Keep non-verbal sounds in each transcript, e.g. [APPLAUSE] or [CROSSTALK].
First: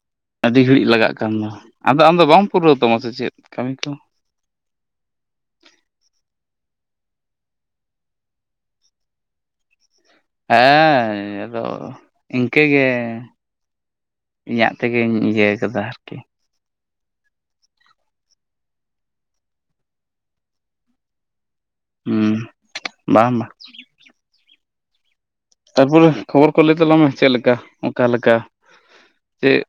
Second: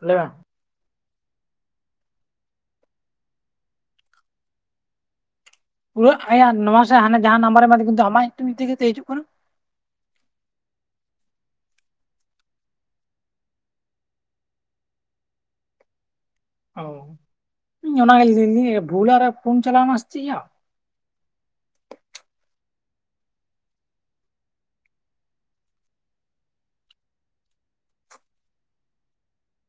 ᱞᱟᱹᱭ ᱢᱮ ᱟᱹᱰᱤ ᱜᱷᱟᱹᱲᱤᱡ ᱞᱟᱜᱟᱜ ᱠᱟᱱ ᱢᱟ ᱟᱫᱚ ᱟᱢ ᱫᱚ ᱵᱟᱢ ᱯᱩᱨᱟᱹᱣ ᱛᱟᱢᱟ ᱥᱮ ᱪᱮᱫ ᱠᱟᱹᱢᱤᱨᱮ ᱠᱚ ᱯᱩᱨᱟᱹᱜ ᱟᱭᱟᱜ ᱱᱚᱣᱟ ᱥᱮ ᱦᱟᱱᱮ ᱡᱟᱦᱟᱸ ᱱᱟᱢᱵᱟᱨ ᱮᱢᱟᱫᱤᱧ ᱠᱤᱱᱛᱩ ᱟᱢᱟᱜ ᱧᱩᱛᱩᱢ ᱛᱮᱜᱮ ᱛᱚ ᱦᱤᱡᱩᱜ ᱠᱟᱱᱟ᱾ ᱦᱮᱸ ᱟᱫᱚ ᱤᱱᱠᱟᱹ ᱜᱮ᱾ ᱤᱧᱟᱹᱜ ᱛᱮᱜᱮᱧ ᱤᱭᱟᱹ ᱠᱟᱫᱟ ᱟᱨᱠᱤ ᱚ ᱤᱧ ᱚᱱᱟᱜᱮ ᱞᱟᱹᱭ ᱵᱷᱩᱞᱟᱨᱮ ᱯᱷᱳᱱ ᱪᱟᱞᱟᱣᱱᱟ ᱥᱮ ᱪᱮᱫᱭᱟ ᱦᱩᱸ ᱵᱟᱝ ᱵᱟᱝ ᱛᱟᱨᱯᱚᱨᱮ ᱠᱷᱚᱵᱚᱨ ᱠᱚ ᱞᱟᱹᱭ ᱛᱟᱞᱟᱝ ᱢᱮ ᱪᱮᱫ ᱞᱮᱠᱟ? ᱚᱠᱟ ᱞᱮᱠᱟ? ᱪᱮᱫ,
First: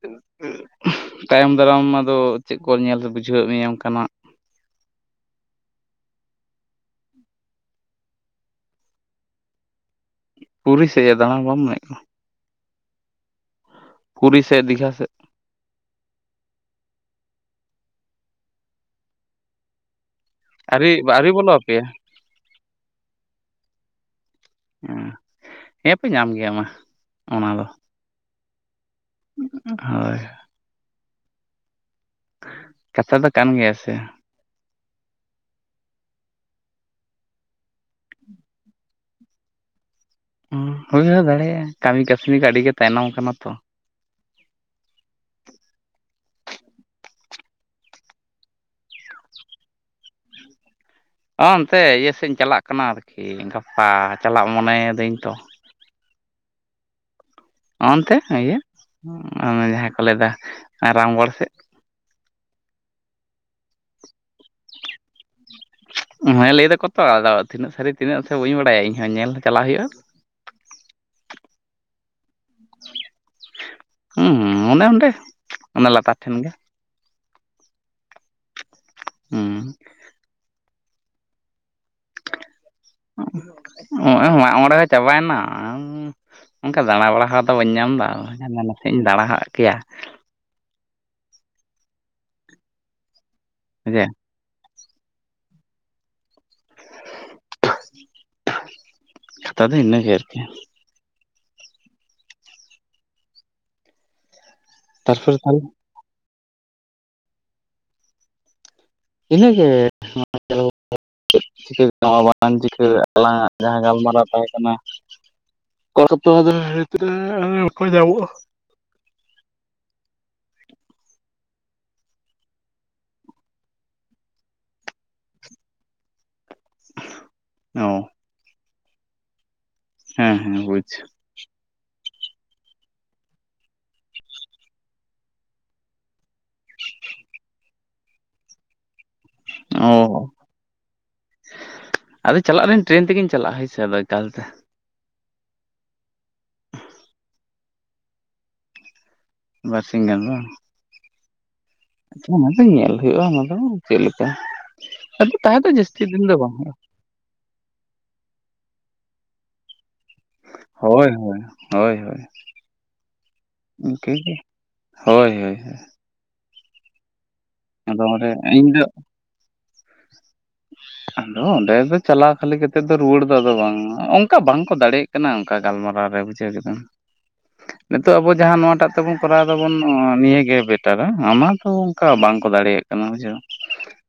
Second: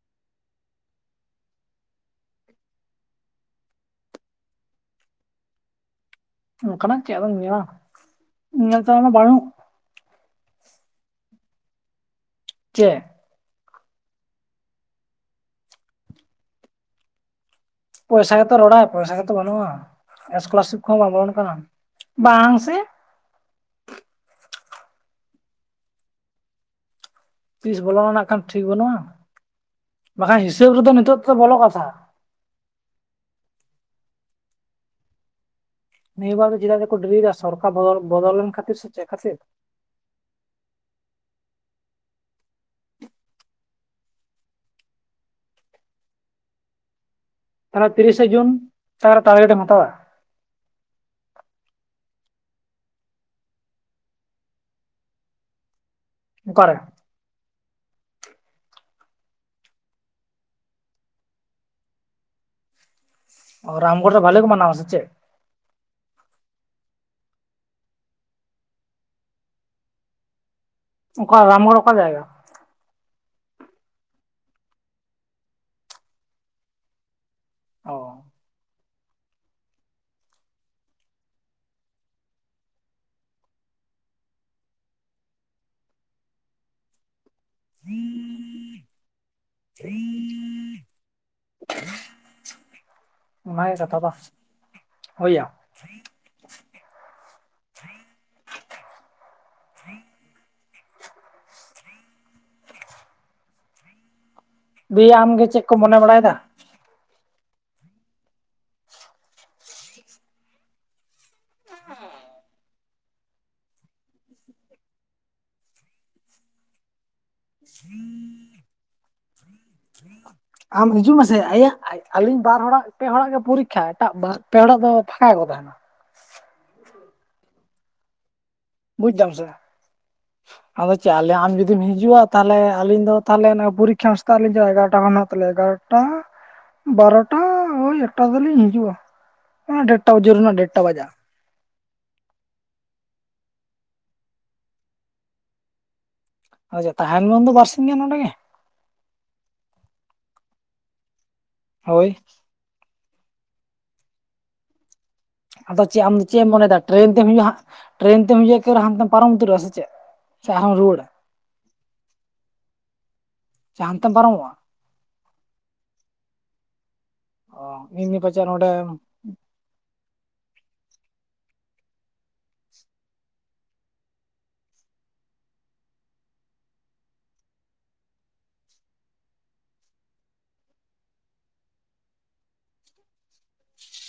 ᱛᱟᱭᱚᱢ ᱫᱟᱨᱟᱢ ᱟᱫᱚ ᱪᱮᱫ ᱠᱚ ᱧᱮᱞ ᱵᱩᱡᱷᱟᱹᱣᱮᱫ ᱢᱮᱭᱟ ᱚᱝᱠᱟᱱᱟᱜ᱾ ᱚᱱᱠᱟᱱᱟᱜ ᱪᱮᱫ ᱟᱫᱚᱢ ᱧᱮᱞᱟ ᱧᱮᱞ ᱛᱮᱱᱟᱜ ᱢᱟ ᱵᱟᱹᱱᱩᱜ᱾ ᱯᱩᱨᱤ ᱥᱮ ᱫᱟᱬᱟᱱ ᱵᱟᱢ ᱮᱢᱮᱫ ᱠᱟᱱᱟ᱾ ᱪᱮᱜ ᱯᱩᱨᱤ ᱥᱮ ᱫᱤᱜᱷᱟ ᱥᱮ ᱯᱚᱭᱥᱟ ᱜᱮᱛᱚ ᱨᱚᱲᱟ ᱯᱚᱭᱥᱟ ᱜᱮᱛᱚ ᱵᱟᱹᱱᱩᱜ-ᱟ ᱮᱥᱠᱚᱞᱟᱨᱥᱤᱯ ᱟᱹᱣᱨᱤ ᱠᱚᱦᱚᱸ ᱵᱟᱝ ᱟᱹᱣᱨᱤ ᱵᱚᱞᱚᱱ ᱵᱚᱞᱚ ᱠᱟᱱᱟ ᱟᱯᱮᱭᱟ ᱵᱟᱝ ᱥᱮ᱾ ᱦᱮᱸ ᱯᱮ ᱧᱟᱢ ᱜᱮᱭᱟ ᱢᱟ ᱚᱱᱟ ᱫᱚ ᱛᱤᱥ ᱵᱚᱞᱚ ᱱᱟᱜᱠᱷᱟᱱ ᱴᱷᱤᱠ ᱵᱟᱹᱱᱩᱜ-ᱟ ᱦᱳᱭ ᱵᱟᱠᱷᱟᱱ ᱦᱤᱥᱟᱹᱵ ᱨᱮᱫᱚ ᱱᱤᱛᱚᱜ ᱛᱚ ᱵᱚᱞᱚᱜ ᱠᱟᱛᱷᱟ ᱠᱟᱛᱷᱟ ᱫᱚ ᱠᱟᱱ ᱜᱮᱭᱟ ᱥᱮ᱾ ᱱᱤᱭᱟᱹ ᱵᱟᱨ ᱫᱚ ᱪᱮᱫᱟᱜ ᱡᱮ ᱠᱚ ᱰᱮᱨᱤ ᱫᱟ ᱥᱚᱨᱠᱟᱨ ᱵᱚᱫᱚᱞ ᱞᱮᱱ ᱠᱷᱟᱹᱛᱤᱨ ᱥᱮ ᱪᱮᱫ ᱠᱷᱟᱹᱛᱤᱨ᱾ ᱦᱩᱭ ᱦᱚᱸ ᱫᱟᱲᱮᱭᱟᱜᱼᱟ ᱾ ᱠᱟᱹᱢᱤ ᱠᱟᱹᱥᱱᱤ ᱠᱚ ᱟᱹᱰᱤ ᱜᱮ ᱛᱟᱭᱱᱚᱢ ᱠᱟᱱᱟ ᱛᱚ᱾ ᱛᱟᱞᱦᱮ ᱛᱤᱨᱤᱥᱟ ᱡᱩᱱ ᱚᱠᱟ ᱨᱮ ᱴᱟᱨᱜᱮᱴ ᱮᱢ ᱦᱟᱛᱟᱣᱟ? ᱚ ᱚᱱᱛᱮ ᱤᱭᱟᱹ ᱥᱮᱫ ᱤᱧ ᱪᱟᱞᱟᱜ ᱠᱟᱱᱟ ᱟᱨ ᱠᱤ, ᱜᱟᱯᱟ ᱪᱟᱞᱟᱜ ᱢᱚᱱᱮᱭ ᱫᱟᱹᱧ ᱛᱚ᱾ ᱚᱠᱟ ᱨᱮ? ᱚᱱᱛᱮ ᱤᱭᱟᱹ, ᱡᱟᱦᱟᱸ ᱠᱚ ᱞᱟᱹᱭ ᱫᱟ ᱨᱟᱢᱜᱚᱲ ᱥᱮᱫ᱾ ᱚ, ᱨᱟᱢᱜᱚᱲ ᱨᱮ ᱵᱷᱟᱞᱮ ᱠᱚ ᱢᱟᱱᱟᱣᱟ ᱥᱮ ᱪᱮᱫ? ᱦᱮᱸ ᱞᱟᱹᱭ ᱫᱟᱠᱚ ᱛᱚ, ᱟᱫᱚ ᱛᱤᱱᱟᱹᱜ ᱥᱟᱨᱤ ᱛᱤᱱᱟᱹᱜ-ᱟ ᱥᱮ ᱵᱟᱹᱧ ᱵᱟᱲᱟᱭᱟ ᱤᱧ ᱦᱚᱸ, ᱧᱮᱞ ᱪᱟᱞᱟᱣ ᱦᱳᱭᱳᱜᱼᱟ᱾ ᱚᱠᱟ ᱨᱟᱢᱜᱚᱲ ᱠᱚ ᱚᱠᱟ ᱡᱟᱭᱜᱟ? ᱦᱩᱸ ᱚᱱᱮ ᱚᱸᱰᱮ, ᱚᱱᱮ ᱞᱟᱛᱟᱨ ᱴᱷᱮᱱ ᱜᱮ᱾ ᱚ ᱦᱩᱸ ᱱᱚᱜ ᱚᱭ ᱢᱟᱜ ᱢᱚᱬᱮ ᱦᱚᱸ ᱪᱟᱵᱟᱭᱮᱱᱟ᱾ ᱚᱱᱠᱟ ᱫᱟᱬᱟ ᱵᱟᱲᱟ ᱦᱚᱸ ᱫᱚ ᱵᱟᱹᱧ ᱧᱟᱢ ᱮᱫᱟ᱾ ᱱᱟᱥᱮ ᱤᱧ ᱫᱟᱬᱟ ᱟᱫ ᱠᱮᱭᱟ᱾ ᱵᱷᱟᱜᱮ ᱠᱟᱛᱷᱟ ᱡᱮ ᱫᱚ, ᱦᱳᱭᱭᱟ᱾ ᱠᱟᱛᱷᱟ ᱫᱚ ᱤᱱᱟᱹ ᱜᱮ ᱟᱨ ᱠᱤ᱾ ᱫᱤᱭᱮ ᱛᱟᱨᱯᱚᱨᱮ ᱟᱢᱜᱮ ᱛᱟᱦᱚᱞᱮ ᱪᱮᱠ ᱠᱚ ᱢᱚᱱᱮ ᱵᱟᱲᱟᱭ ᱮᱫᱟ᱾ ᱤᱱᱟᱹ ᱜᱮ ᱟᱫᱚ ᱪᱮᱫ ᱪᱤᱠᱟᱹᱟᱢ ᱵᱟᱝ ᱪᱤᱠᱟᱹ ᱟᱞᱟᱝᱟᱜ, [INAUDIBLE] ᱡᱟᱦᱟᱸ ᱜᱟᱞᱢᱟᱨᱟᱣ ᱛᱟᱦᱮᱸ ᱠᱟᱱᱟ᱾ [UNINTELLIGIBLE] ᱠᱚ ᱧᱟᱢᱚᱜᱼᱟ᱾ ᱟᱢ ᱦᱤᱡᱩᱜ ᱢᱮᱥᱮ ᱟᱭᱟᱜ ᱟᱹᱞᱤᱧ ᱵᱟᱨ ᱦᱚᱲᱟᱜ ᱯᱮ ᱦᱚᱲᱟᱜ ᱜᱮ ᱯᱚᱨᱤᱠᱠᱷᱟ᱾ ᱮᱴᱟ ᱯᱮ ᱦᱚᱲᱟᱜ ᱫᱚ ᱯᱷᱟᱸᱠᱟ ᱜᱮᱠᱚ ᱛᱟᱦᱮᱱᱟ᱾ ᱚ ᱵᱩᱡᱽ ᱫᱟᱢ ᱥᱮ ᱵᱟ, ᱦᱮᱸ ᱦᱮᱸ ᱵᱩᱡᱽ ᱟᱫᱚ ᱪᱟᱣᱞᱮ ᱟᱢ ᱡᱩᱫᱤ ᱡᱩᱫᱤᱢ ᱦᱤᱡᱩᱜᱼᱟ ᱛᱟᱦᱞᱮ ᱟᱹᱞᱤᱧ ᱫᱚ ᱛᱟᱦᱞᱮ ᱚᱱᱟ ᱯᱚᱨᱤᱠᱠᱷᱟ ᱮᱢ ᱥᱮᱛᱟᱜ ᱨᱮ ᱞᱤᱧ ᱪᱟᱞᱟᱜ-ᱟ᱾ ᱮᱜᱟᱨᱚᱴᱟ ᱠᱷᱚᱱ ᱦᱮᱱᱟᱜ ᱛᱟᱞᱭᱟ ᱮᱜᱟᱨᱚᱴᱟ᱾ ᱟᱴᱟ [INAUDIBLE] ᱵᱟᱨᱚᱴᱟ ᱳᱭ ᱮᱠᱴᱟ ᱛᱮ ᱫᱚ ᱞᱤᱧ ᱦᱤᱡᱩᱜᱼᱟ᱾ ᱦᱮᱸ ᱚ ᱰᱮᱴᱴᱟ, ᱡᱳᱨ ᱨᱮᱱᱟᱜ ᱰᱮᱴᱴᱟ ᱵᱟᱡᱟᱜ-ᱟ᱾ ᱟᱫᱚ ᱪᱟᱞᱟᱜ-ᱟᱞᱤᱧ ᱴᱨᱮᱱ ᱛᱮᱜᱤᱧ ᱪᱟᱞᱟᱜᱼᱟ᱾ ᱦᱳᱭ ᱥᱮ ᱟᱫᱚ ᱮᱠᱟᱞᱛᱮ᱾ ᱟᱪᱪᱷᱟ, ᱛᱟᱦᱮᱱ ᱢᱮ ᱩᱱ ᱫᱚ ᱵᱟᱨᱥᱤᱧ ᱜᱟᱱ ᱚᱸᱰᱮ ᱜᱮ᱾ ᱵᱟᱨ ᱥᱤᱧ ᱜᱟᱱ ᱵᱟᱝ᱾ ᱦᱳᱭ ᱚᱱᱟ ᱫᱚ ᱧᱮᱞ ᱦᱳᱭᱳᱜᱼᱟ ᱾ ᱚᱱᱟ ᱫᱚ ᱪᱮᱫ ᱞᱮᱠᱟ, ᱟᱫᱚ ᱛᱟᱦᱮᱸ ᱫᱚ ᱡᱟᱹᱥᱛᱤ ᱪᱮᱫ ᱟᱢ ᱫᱤᱱ ᱫᱚ ᱪᱮᱫ ᱮᱢ ᱵᱟᱝ ᱢᱚᱱᱮᱭᱮᱫᱟ ᱦᱳᱭᱳᱜᱼᱟ᱾ ᱴᱨᱮᱱ ᱛᱮᱢ ᱦᱤᱡᱩᱜᱼᱟ ᱦᱟᱸᱜ, ᱴᱨᱮᱱ ᱛᱮᱢ ᱦᱤᱡᱩᱜᱼᱟ ᱮᱠᱮ ᱦᱟᱱᱛᱮᱢ ᱯᱟᱨᱚᱢ ᱩᱛᱟᱹᱨᱚᱜᱼᱟ ᱥᱮ ᱪᱮᱫ? ᱥᱮ ᱟᱨᱦᱚᱢ ᱨᱩᱣᱟᱹᱲᱟ ᱦᱳᱭ ᱦᱳᱭ, ᱦᱳᱭ ᱦᱳᱭ, ᱥᱮ ᱤᱱᱠᱟᱹ ᱦᱟᱱᱛᱮᱢ ᱜᱮ᱾ ᱯᱟᱨᱚᱢᱚᱜᱼᱟ ᱦᱳᱭ ᱦᱳᱭ ᱦᱳᱭ ᱚ ᱟᱫᱚ ᱤᱧ ᱫᱚ ᱚᱸᱰᱮ ᱯᱟᱪᱮᱫ ᱤᱧ ᱫᱚ᱾ ᱱᱚᱰᱮ ᱟᱫᱚ ᱚᱸᱰᱮ ᱫᱚ ᱪᱟᱞᱟᱣ ᱠᱷᱟᱹᱞᱤ ᱠᱟᱛᱮ ᱫᱚ ᱨᱩᱣᱟᱹᱲ ᱫᱚ ᱟᱫᱚ ᱵᱟᱝ᱾ ᱚᱝᱠᱟ ᱵᱟᱝ ᱠᱚ ᱫᱟᱲᱮᱭᱟᱜ ᱠᱟᱱᱟ᱾ ᱚᱝᱠᱟ ᱜᱟᱞᱢᱟᱨᱟᱣ ᱨᱮ ᱵᱩᱡᱷᱟᱹᱣ ᱠᱮᱫᱟᱢ᱾ ᱱᱤᱛᱚᱜ ᱟᱵᱚ ᱡᱟᱦᱟᱸ ᱱᱚᱣᱟᱴᱟᱜ ᱛᱮᱵᱚᱱ ᱠᱚᱨᱟᱣ ᱫᱟᱵᱚᱱ ᱱᱤᱭᱟᱹᱜᱮ ᱵᱮᱴᱟᱨᱟ᱾ ᱚᱱᱟ ᱫᱚ ᱚᱱᱠᱟ ᱵᱟᱝ ᱠᱚ ᱫᱟᱲᱮᱭᱟᱜ ᱵᱩᱡᱷᱟᱹᱣ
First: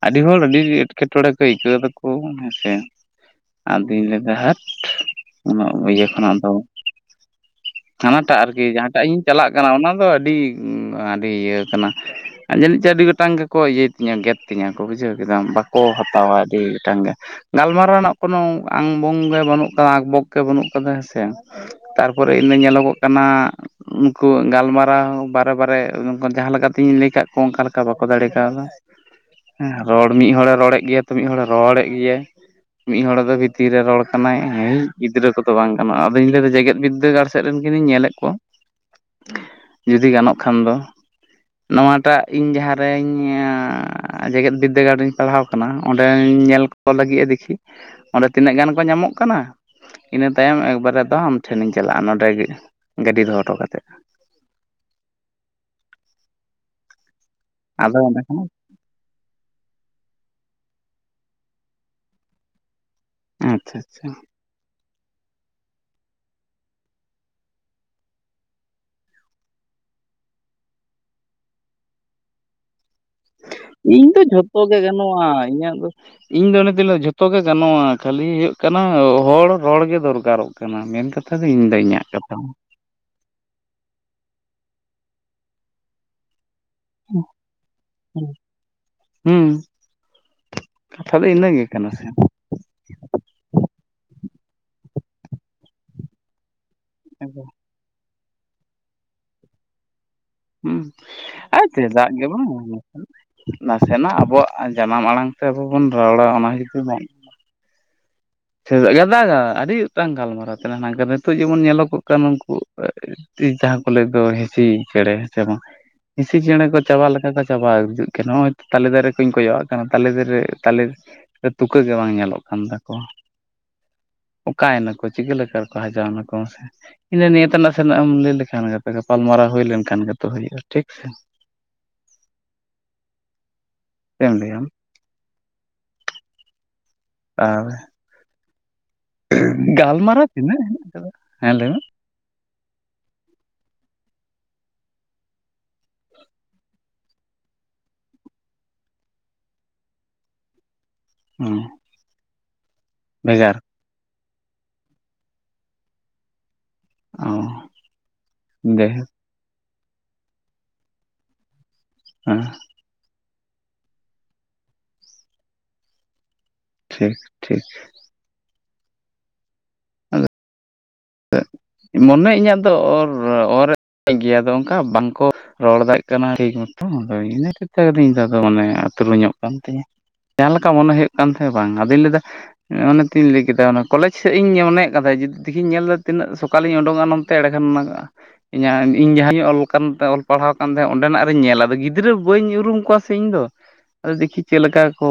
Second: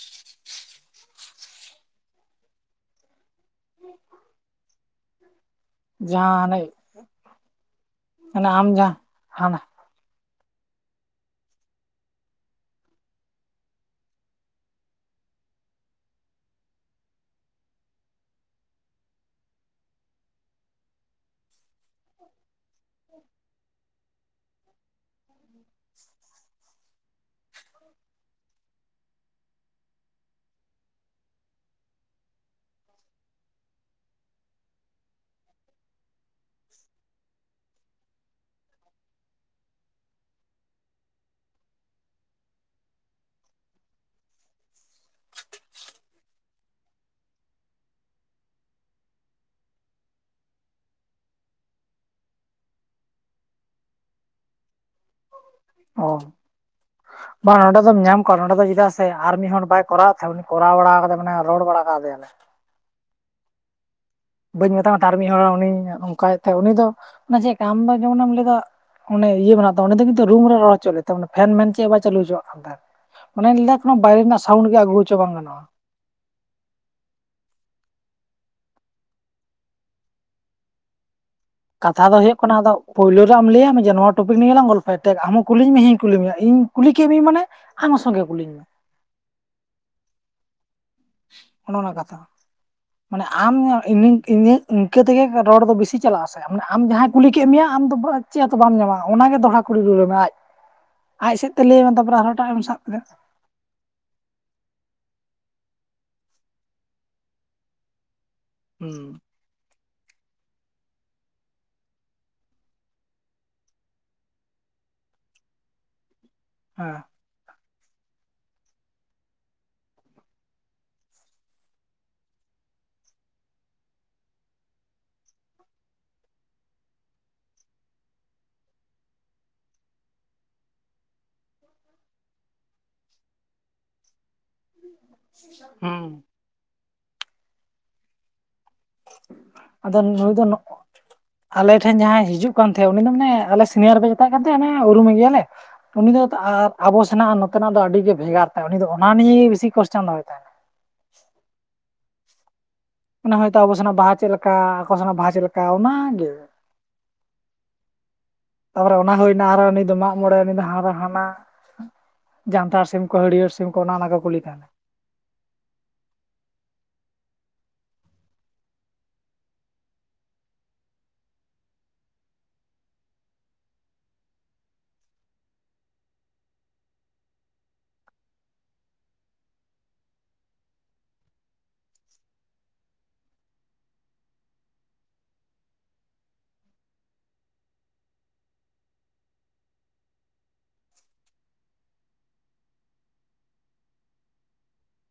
ᱟᱹᱰᱤ ᱦᱚᱲ ᱟᱹᱰᱤ ᱮᱸᱴᱠᱮᱴᱚᱸᱬᱮ ᱠᱚ ᱟᱹᱭᱠᱟᱹᱣ ᱫᱟᱠᱚ ᱦᱮᱸᱥᱮ ᱟᱹᱫᱚᱧ ᱞᱟᱹᱭ ᱫᱟ ᱦᱟᱴ ᱤᱭᱟᱹ ᱠᱷᱚᱱᱟᱜ ᱫᱚ ᱡᱟᱦᱟᱸ ᱦᱟᱱᱮ ᱦᱟᱱᱟᱴᱟᱜ ᱦᱟᱱᱮ ᱟᱨᱠᱤ ᱟᱢ ᱡᱟᱦᱟᱸ ᱡᱟᱦᱟᱸᱴᱟᱜ ᱤᱧ ᱪᱟᱞᱟᱜ ᱦᱟᱱᱟ ᱠᱟᱱᱟ ᱚᱱᱟ ᱫᱚ ᱟᱹᱰᱤ ᱩᱸ ᱟᱹᱰᱤ ᱤᱭᱟᱹ ᱠᱟᱱᱟ᱾ ᱟᱨ ᱡᱟᱹᱱᱤᱡ ᱪᱚᱝ ᱟᱹᱰᱤ ᱜᱚᱴᱟᱝ ᱜᱮᱠᱚ ᱤᱭᱟᱹᱭ ᱛᱤᱧᱟᱹ, ᱜᱮᱫ ᱛᱤᱧᱟᱹ ᱠᱚ᱾ ᱵᱩᱡᱷᱟᱹᱣ ᱠᱮᱫᱟᱢ ᱵᱟᱠᱚ ᱦᱟᱛᱟᱣᱟ ᱟᱹᱰᱤ ᱜᱚᱴᱟᱝ ᱜᱮ᱾ ᱜᱟᱞᱢᱟᱨᱟᱣ ᱨᱮᱱᱟᱜ ᱠᱳᱱᱳ ᱟᱝ ᱵᱚᱝ ᱜᱮ ᱵᱟᱹᱱᱩᱜ ᱠᱟᱫᱟ᱾ ᱟᱸᱠ ᱵᱚᱠ ᱜᱮ ᱵᱟᱹᱱᱩᱜ ᱠᱟᱫᱟ ᱦᱮᱸ ᱥᱮ᱾ ᱛᱟᱨᱯᱚᱨᱮ ᱤᱱᱟᱹ ᱧᱮᱞᱚᱜᱚᱜ ᱠᱟᱱᱟ᱾ ᱩᱱᱠᱩ ᱜᱟᱞᱢᱟᱨᱟᱣ ᱵᱟᱨᱮ ᱵᱟᱨᱮ ᱡᱟᱦᱟᱸ ᱞᱮᱠᱟᱛᱤᱧ ᱞᱟᱹᱭ ᱟᱠᱟᱫ ᱠᱚᱣᱟ᱾ ᱚᱱᱠᱟ ᱞᱮᱠᱟ ᱵᱟᱠᱚ ᱫᱟᱲᱮ ᱠᱟᱣᱫᱟ᱾ ᱦᱮᱸ, ᱨᱚᱲ ᱢᱤᱫ ᱦᱚᱲᱮ ᱨᱚᱲᱮᱫ ᱜᱮᱭᱟ ᱛᱚ, ᱢᱤᱫ ᱦᱚᱲᱮ ᱨᱚᱲᱮᱫ ᱜᱮᱭᱟᱭ᱾ ᱢᱤᱫ ᱦᱚᱲ ᱫᱚ ᱵᱷᱤᱛᱤᱨ ᱨᱮ ᱨᱚᱲ ᱠᱟᱱᱟᱭ᱾ ᱮᱭ ᱜᱤᱫᱽᱨᱟᱹ ᱠᱚᱫᱚ ᱵᱟᱝ ᱜᱟᱱᱚᱜᱼᱟ᱾ ᱟᱫᱚᱧ ᱞᱟᱹᱭᱫᱟ ᱡᱮᱜᱮᱫ ᱵᱤᱫᱽᱫᱟᱹᱜᱟᱲ᱾ ᱥᱮᱫ ᱨᱮᱱ ᱠᱤᱱᱤᱧ ᱧᱮᱞᱮᱫ ᱠᱚᱣᱟ ᱡᱩᱫᱤ ᱜᱟᱱᱚᱜ ᱠᱷᱟᱱ ᱫᱚ᱾ ᱱᱚᱣᱟᱴᱟᱜ ᱤᱧ ᱡᱟᱦᱟᱸ ᱨᱮᱧᱻ ᱡᱮᱜᱮᱫ ᱵᱽᱫᱟᱹᱜᱟᱲ ᱨᱤᱧ ᱯᱟᱲᱦᱟᱣ ᱠᱟᱱᱟ ᱚᱸᱰᱮᱧ ᱧᱮᱞ ᱠᱚ ᱞᱟᱹᱜᱤᱫᱼᱟ ᱫᱮᱠᱷᱤ᱾ ᱚᱸᱰᱮ ᱛᱤᱱᱟᱹᱜ ᱜᱟᱱ ᱠᱚ ᱧᱟᱢᱚᱜ ᱠᱟᱱᱟ᱾ ᱤᱱᱟᱹ ᱛᱟᱭᱚᱢ ᱮᱠᱵᱟᱨᱮ ᱟᱫᱚ ᱟᱢ ᱴᱷᱮᱱᱤᱧ ᱪᱟᱞᱟᱜᱼᱟ ᱱᱚᱸᱰᱮ ᱜᱮ ᱜᱟᱹᱰᱤ ᱫᱚᱦᱚ ᱦᱚᱴᱚ ᱠᱟᱛᱮᱫ ᱚ, ᱵᱟᱝ ᱱᱚᱸᱰᱮᱫᱚᱢ ᱟᱫᱚ ᱧᱟᱢ ᱚᱸᱰᱮ ᱠᱚᱣᱟ ᱠᱷᱚᱱᱟᱜ ᱱᱚᱸᱰᱮ ᱫᱚ ᱪᱮᱫᱟᱜ ᱥᱮ ᱟᱨ ᱢᱤᱫ ᱦᱚᱲ ᱵᱟᱭ ᱠᱚᱨᱟᱣᱮᱫ ᱛᱟᱦᱮᱸ ᱩᱱᱤ ᱠᱚᱨᱟᱣ ᱵᱟᱲᱟ ᱠᱟᱫᱟᱭ ᱢᱟᱱᱮ ᱨᱚᱲ ᱵᱟᱲᱟᱠᱟᱣ ᱫᱮᱭᱟᱞᱮ ᱟᱪᱪᱷᱟ ᱟᱪᱪᱷᱟ ᱵᱟᱹᱧ ᱢᱮᱛᱟ ᱢᱮ ᱛᱟᱸᱦᱮᱫ ᱟᱨ ᱢᱤᱫ ᱦᱚᱲ ᱩᱱᱤ ᱚᱝᱠᱟᱭ ᱮᱫ ᱛᱟᱸᱦᱮᱫ ᱩᱱᱤ ᱫᱚ ᱚᱱᱟ ᱪᱮᱫ ᱞᱮᱠᱟ ᱟᱢ ᱫᱚ ᱡᱮᱢᱚᱱ ᱮᱢ ᱞᱟᱹᱭ ᱮᱫᱟ ᱚᱱᱮ ᱤᱭᱟᱹ ᱢᱮᱱᱟᱜ ᱛᱟᱢᱟ ᱩᱱᱤ ᱫᱚ ᱠᱤᱱᱛᱩ ᱨᱩᱢ ᱨᱮ ᱨᱚᱲ ᱦᱚᱪ ᱞᱮ ᱛᱟᱸᱦᱮᱫ ᱯᱷᱮᱱ ᱢᱮᱱ ᱪᱮᱫ ᱵᱟᱭ ᱪᱟᱹᱞᱩ ᱦᱚᱪᱚᱣᱟᱜ ᱠᱟᱱ ᱛᱟᱸᱦᱮᱫ ᱚᱱᱟᱧ ᱞᱟᱹᱭᱫᱟ ᱠᱚᱱᱚ ᱵᱟᱭᱨᱮ ᱨᱮᱱᱟᱜ ᱥᱟᱣᱩᱱᱰ ᱜᱮ ᱟᱹᱜᱩ ᱦᱚᱪᱚ ᱵᱟᱝ ᱜᱟᱱᱚᱜᱼᱟ ᱟᱫᱚ ᱤᱧ ᱫᱚ ᱚᱱᱮ ᱛᱚᱧ ᱞᱟᱹᱭ ᱮᱫᱟ ᱡᱷᱚᱛᱚ ᱜᱮ ᱜᱟᱱᱚᱜᱼᱟ ᱠᱷᱟᱹᱞᱤ ᱦᱩᱭᱩᱜ ᱠᱟᱱᱟ ᱦᱚᱲ ᱨᱚᱲ ᱜᱮ ᱫᱚᱨᱠᱟᱨᱼᱚᱜ ᱠᱟᱱᱟ ᱢᱮᱱ ᱠᱟᱛᱮ ᱠᱟᱛᱷᱟ ᱫᱚ ᱤᱧᱫᱚ ᱤᱧᱟᱹᱜ ᱫᱚ ᱠᱟᱛᱷᱟ ᱦᱩᱭᱩᱜ ᱠᱟᱱᱟ ᱟᱫᱚ ᱯᱳᱭᱞᱳ ᱨᱮ ᱟᱢ ᱞᱟᱹᱭᱼᱟᱭ ᱢᱮ ᱡᱮ ᱱᱚᱣᱟ ᱴᱚᱯᱤᱠ ᱱᱤᱭᱮ ᱞᱟᱝ ᱜᱚᱞᱯᱷᱚ ᱟ ᱟᱢ ᱦᱚᱸ ᱠᱩᱞᱤᱧ ᱢᱮ ᱤᱧ ᱦᱚᱸᱧ ᱠᱩᱞᱤ ᱢᱮᱭᱟ ᱤᱧ ᱠᱩᱞᱤ ᱠᱮᱜ ᱢᱤᱭᱟᱹᱧ ᱢᱟᱱᱮ ᱟᱢ ᱦᱚᱸ ᱥᱚᱸᱜᱮ ᱩᱞᱤᱧ ᱢᱮ ᱦᱩᱸ ᱠᱟᱛᱷᱟ ᱫᱚ ᱤᱱᱟᱹ ᱜᱮ ᱚᱱᱮ ᱠᱟᱱᱟ ᱚᱱᱟ ᱥᱮ ᱠᱟᱛᱷᱟ ᱢᱟᱱᱮ ᱟᱢ ᱤᱱᱟᱹ ᱤᱧᱟᱹᱝ ᱤᱱᱠᱟᱹ ᱛᱮᱜᱮ ᱨᱚᱲ ᱫᱚ ᱵᱮᱥᱤᱜ ᱪᱟᱞᱟᱜᱼᱟ ᱥᱮ ᱢᱟᱱᱮ ᱟᱢ ᱡᱟᱦᱟᱸᱭ ᱠᱩᱞᱤ ᱠᱮᱜ ᱢᱮᱭᱟ ᱟᱢ ᱫᱚ ᱪᱮᱫ ᱦᱚᱸᱛᱚ ᱵᱟᱢ ᱧᱟᱢᱟ ᱚᱱᱟᱜᱮ ᱫᱚᱦᱲᱟ ᱠᱩᱲᱤ ᱨᱩᱣᱟᱹᱲ ᱮᱢᱮ ᱟᱡ ᱦᱩᱸ ᱟᱡ ᱥᱮᱫ ᱛᱮ ᱟᱨ ᱞᱟᱹᱭ ᱟᱢᱟ ᱪᱮᱫᱟᱜ ᱛᱟᱯᱚᱨᱮ ᱜᱮ ᱟᱨᱦᱚᱸ ᱵᱟᱝ ᱮᱴᱟᱜᱼᱟᱜ ᱮᱢ ᱥᱟᱵ ᱠᱮᱫᱟ ᱱᱟᱥᱮᱱᱟᱜ ᱟᱵᱚᱣᱟᱜ ᱡᱟᱱᱟᱢ ᱟᱲᱟᱝ ᱛᱮ ᱟᱵᱚ ᱵᱚᱱ ᱨᱚᱲᱟ ᱚᱱᱟ ᱜᱮᱛᱚ ᱦᱟᱸᱜ ᱥᱮ ᱦᱩᱸ ᱜᱟᱫᱟᱜᱟ ᱟᱹᱰᱤ ᱜᱚᱴᱟᱝ ᱜᱟᱞᱢᱟᱨᱟᱣ ᱛᱟᱦᱮᱱᱟ ᱱᱤᱛᱚᱜ ᱡᱮᱢᱚᱱ ᱧᱮᱞᱚᱜᱚᱜ ᱠᱟᱱᱟ ᱩᱱᱝᱠᱩ ᱡᱟᱦᱟᱸ ᱠᱚ ᱞᱟᱹᱭ ᱫᱚ ᱦᱤᱸᱥᱤ ᱪᱮᱬᱮᱸ ᱥᱮ ᱵᱟᱝ ᱦᱤᱸᱥᱤ ᱪᱮᱬᱮ ᱠᱚ ᱦᱮᱸ ᱪᱟᱵᱟ ᱞᱮᱠᱟ ᱠᱚ ᱪᱟᱵᱟ ᱦᱤᱡᱩᱜ ᱠᱟᱱᱟ ᱱᱚᱜ-ᱚᱭ ᱛᱚ ᱛᱟᱞᱮ ᱫᱟᱨᱮ ᱠᱚᱧ ᱠᱚᱭᱚᱜᱼᱟᱜ ᱠᱟᱱᱟ ᱛᱟᱞᱮ ᱫᱟᱨᱮ ᱛᱟᱞᱮ ᱥᱮ ᱛᱩᱠᱟᱹ ᱜᱮ ᱵᱟᱝ ᱧᱮᱞᱚᱜ ᱠᱟᱱ ᱛᱟᱠᱚᱣᱟ ᱚᱠᱟᱭ ᱮᱱᱟᱠᱚ ᱪᱤᱠᱟᱹ ᱞᱮᱠᱟ ᱨᱮᱠᱚ ᱦᱟᱡᱟᱣ ᱱᱟᱠᱚ ᱢᱟᱥᱮ ᱤᱱᱟᱹ ᱱᱤᱭᱟᱹ ᱛᱮᱱᱟᱜ ᱥᱮᱱᱚᱜ ᱮᱢ ᱞᱟᱹᱭ ᱞᱮᱠᱷᱟᱱ ᱜᱮ ᱜᱟᱯᱟᱞᱢᱟᱨᱟᱣ ᱦᱩᱭ ᱞᱮᱱᱠᱷᱟᱱ ᱜᱮᱛᱚ ᱦᱩᱭᱩᱜᱼᱟ ᱴᱷᱤᱠ ᱥᱮ ᱪᱮᱫ ᱮᱢ ᱞᱟᱹᱭᱼᱟ ᱟᱢ ᱦᱩᱸ ᱟᱨ ᱟᱫᱚ ᱜᱟᱞᱢᱟᱨᱟᱣ ᱱᱩᱭ ᱫᱚ ᱛᱤᱱᱟᱹᱜ ᱦᱮᱱᱟᱜ ᱟᱠᱟᱫᱟ ᱦᱮᱸ ᱞᱟᱹᱭ ᱟᱞᱮ ᱢᱮ ᱴᱷᱮᱱ ᱡᱟᱦᱟᱸᱭ ᱦᱤᱡᱩᱜ ᱠᱟᱱ ᱛᱟᱦᱮᱸ ᱩᱱᱤ ᱫᱚ ᱢᱟᱱᱮ ᱟᱞᱮ ᱥᱤᱱᱤᱭᱟᱨ ᱜᱮ ᱢᱮᱛᱟᱭ ᱠᱟᱱ ᱛᱟᱦᱮᱸᱱ ᱚᱱᱟ ᱩᱨᱩᱢ ᱮᱜᱮᱭᱟᱞᱮ ᱩᱱᱤ ᱫᱚ ᱟᱵᱚ ᱥᱮᱱᱟᱜ ᱱᱚᱛᱮᱱᱼᱟᱜ ᱫᱚ ᱟᱹᱰᱤ ᱜᱮ ᱵᱷᱮᱜᱟᱨ ᱛᱟᱭ ᱩᱱᱤ ᱫᱚ ᱚᱱᱟ ᱱᱤᱭᱮ ᱵᱤᱥᱤ ᱠᱚᱥᱪᱟᱱ ᱫᱚᱦᱚᱭ ᱛᱟᱦᱮᱱ ᱦᱩᱸ ᱚᱱᱟ ᱦᱚᱭᱛᱳ ᱟᱵᱚ ᱥᱮᱱᱟᱜ ᱵᱟᱦᱟ ᱪᱮᱫ ᱞᱮᱠᱟ ᱟᱠᱚ ᱥᱮᱱᱟᱜ ᱵᱟᱦᱟ ᱪᱮᱫ ᱞᱮᱠᱟ ᱚᱱᱟ ᱜᱮ ᱚ ᱛᱟᱯᱚᱨᱮ ᱡᱟᱭᱦᱳᱠ ᱚᱱᱟ ᱦᱩᱭᱱᱟ ᱟᱨᱚ ᱱᱩᱭ ᱫᱚ ᱦᱮᱸ ᱡᱟᱱᱛᱷᱟᱲ ᱥᱤᱢ ᱠᱚ ᱦᱟᱹᱲᱭᱟᱹᱨ ᱥᱤᱢ ᱠᱚ ᱚᱱᱮ ᱚᱱᱟ ᱠᱚ ᱠᱩᱞᱤ ᱛᱟᱦᱮᱱᱟ ᱴᱷᱤᱠ ᱴᱷᱤᱠ ᱟᱫᱚ ᱢᱚᱱᱮ ᱤᱧᱟᱹᱜ ᱫᱚ ᱚᱨ ᱚᱨᱮᱫ ᱜᱮᱭᱟ ᱟᱫᱚ ᱚᱱᱠᱟ ᱵᱟᱝ ᱠᱚ ᱨᱚᱲ ᱫᱟᱲᱮᱜ ᱠᱟᱱᱟᱭ ᱴᱷᱤᱠ ᱢᱚᱛᱚ ᱟᱫᱚ ᱤᱱᱟᱹ ᱠᱟᱛᱮ ᱟᱹᱰᱤ ᱫᱚ ᱢᱚᱱᱮ ᱩᱛᱨᱩᱧᱼᱚᱜ ᱠᱟᱱ ᱛᱤᱧᱟᱹ ᱡᱟᱦᱟᱸ ᱞᱮᱠᱟ ᱢᱚᱱᱮ ᱦᱩᱭᱩᱜ ᱠᱟᱱ ᱛᱟᱦᱮᱸ ᱵᱟᱝ ᱟᱫᱚᱧ ᱞᱟᱹᱭᱫᱟ ᱚᱱᱮ ᱛᱮᱧ ᱞᱟᱹᱭ ᱠᱮᱫᱟ ᱚᱱᱟ ᱠᱚᱞᱮᱡᱽ ᱥᱮᱫ ᱤᱧ ᱢᱚᱱᱮᱭᱮᱫ ᱠᱟ ᱛᱟᱦᱮᱫ ᱡᱩ ᱛᱤᱦᱤᱧ ᱧᱮᱞ ᱫᱟ ᱚᱠᱟᱞᱤᱧ ᱩᱰᱩᱝ ᱚᱜᱼᱟ ᱱᱚᱛᱮ ᱮᱲᱮ ᱠᱷᱟᱱ ᱤᱧᱟᱹᱜ ᱤᱧ ᱡᱟᱦᱟᱸ ᱨᱮᱧ ᱚᱞ ᱠᱟᱱ ᱛᱮ ᱚᱞ ᱯᱟᱲᱦᱟᱣ ᱟᱠᱟᱱ ᱛᱟᱦᱮᱸᱫ ᱚᱸᱰᱮᱱᱼᱟᱜ ᱨᱤᱧ ᱧᱮᱞ ᱟ ᱟᱫᱚ ᱜᱤᱫᱽᱨᱟᱹ ᱵᱟᱹᱧ ᱩᱨᱩᱢ ᱠᱚᱣᱟ ᱥᱮ ᱤᱧ ᱫᱚ ᱟᱫᱚ ᱫᱮᱠᱷᱤ ᱪᱮᱫ ᱞᱮᱠᱟ ᱠᱚ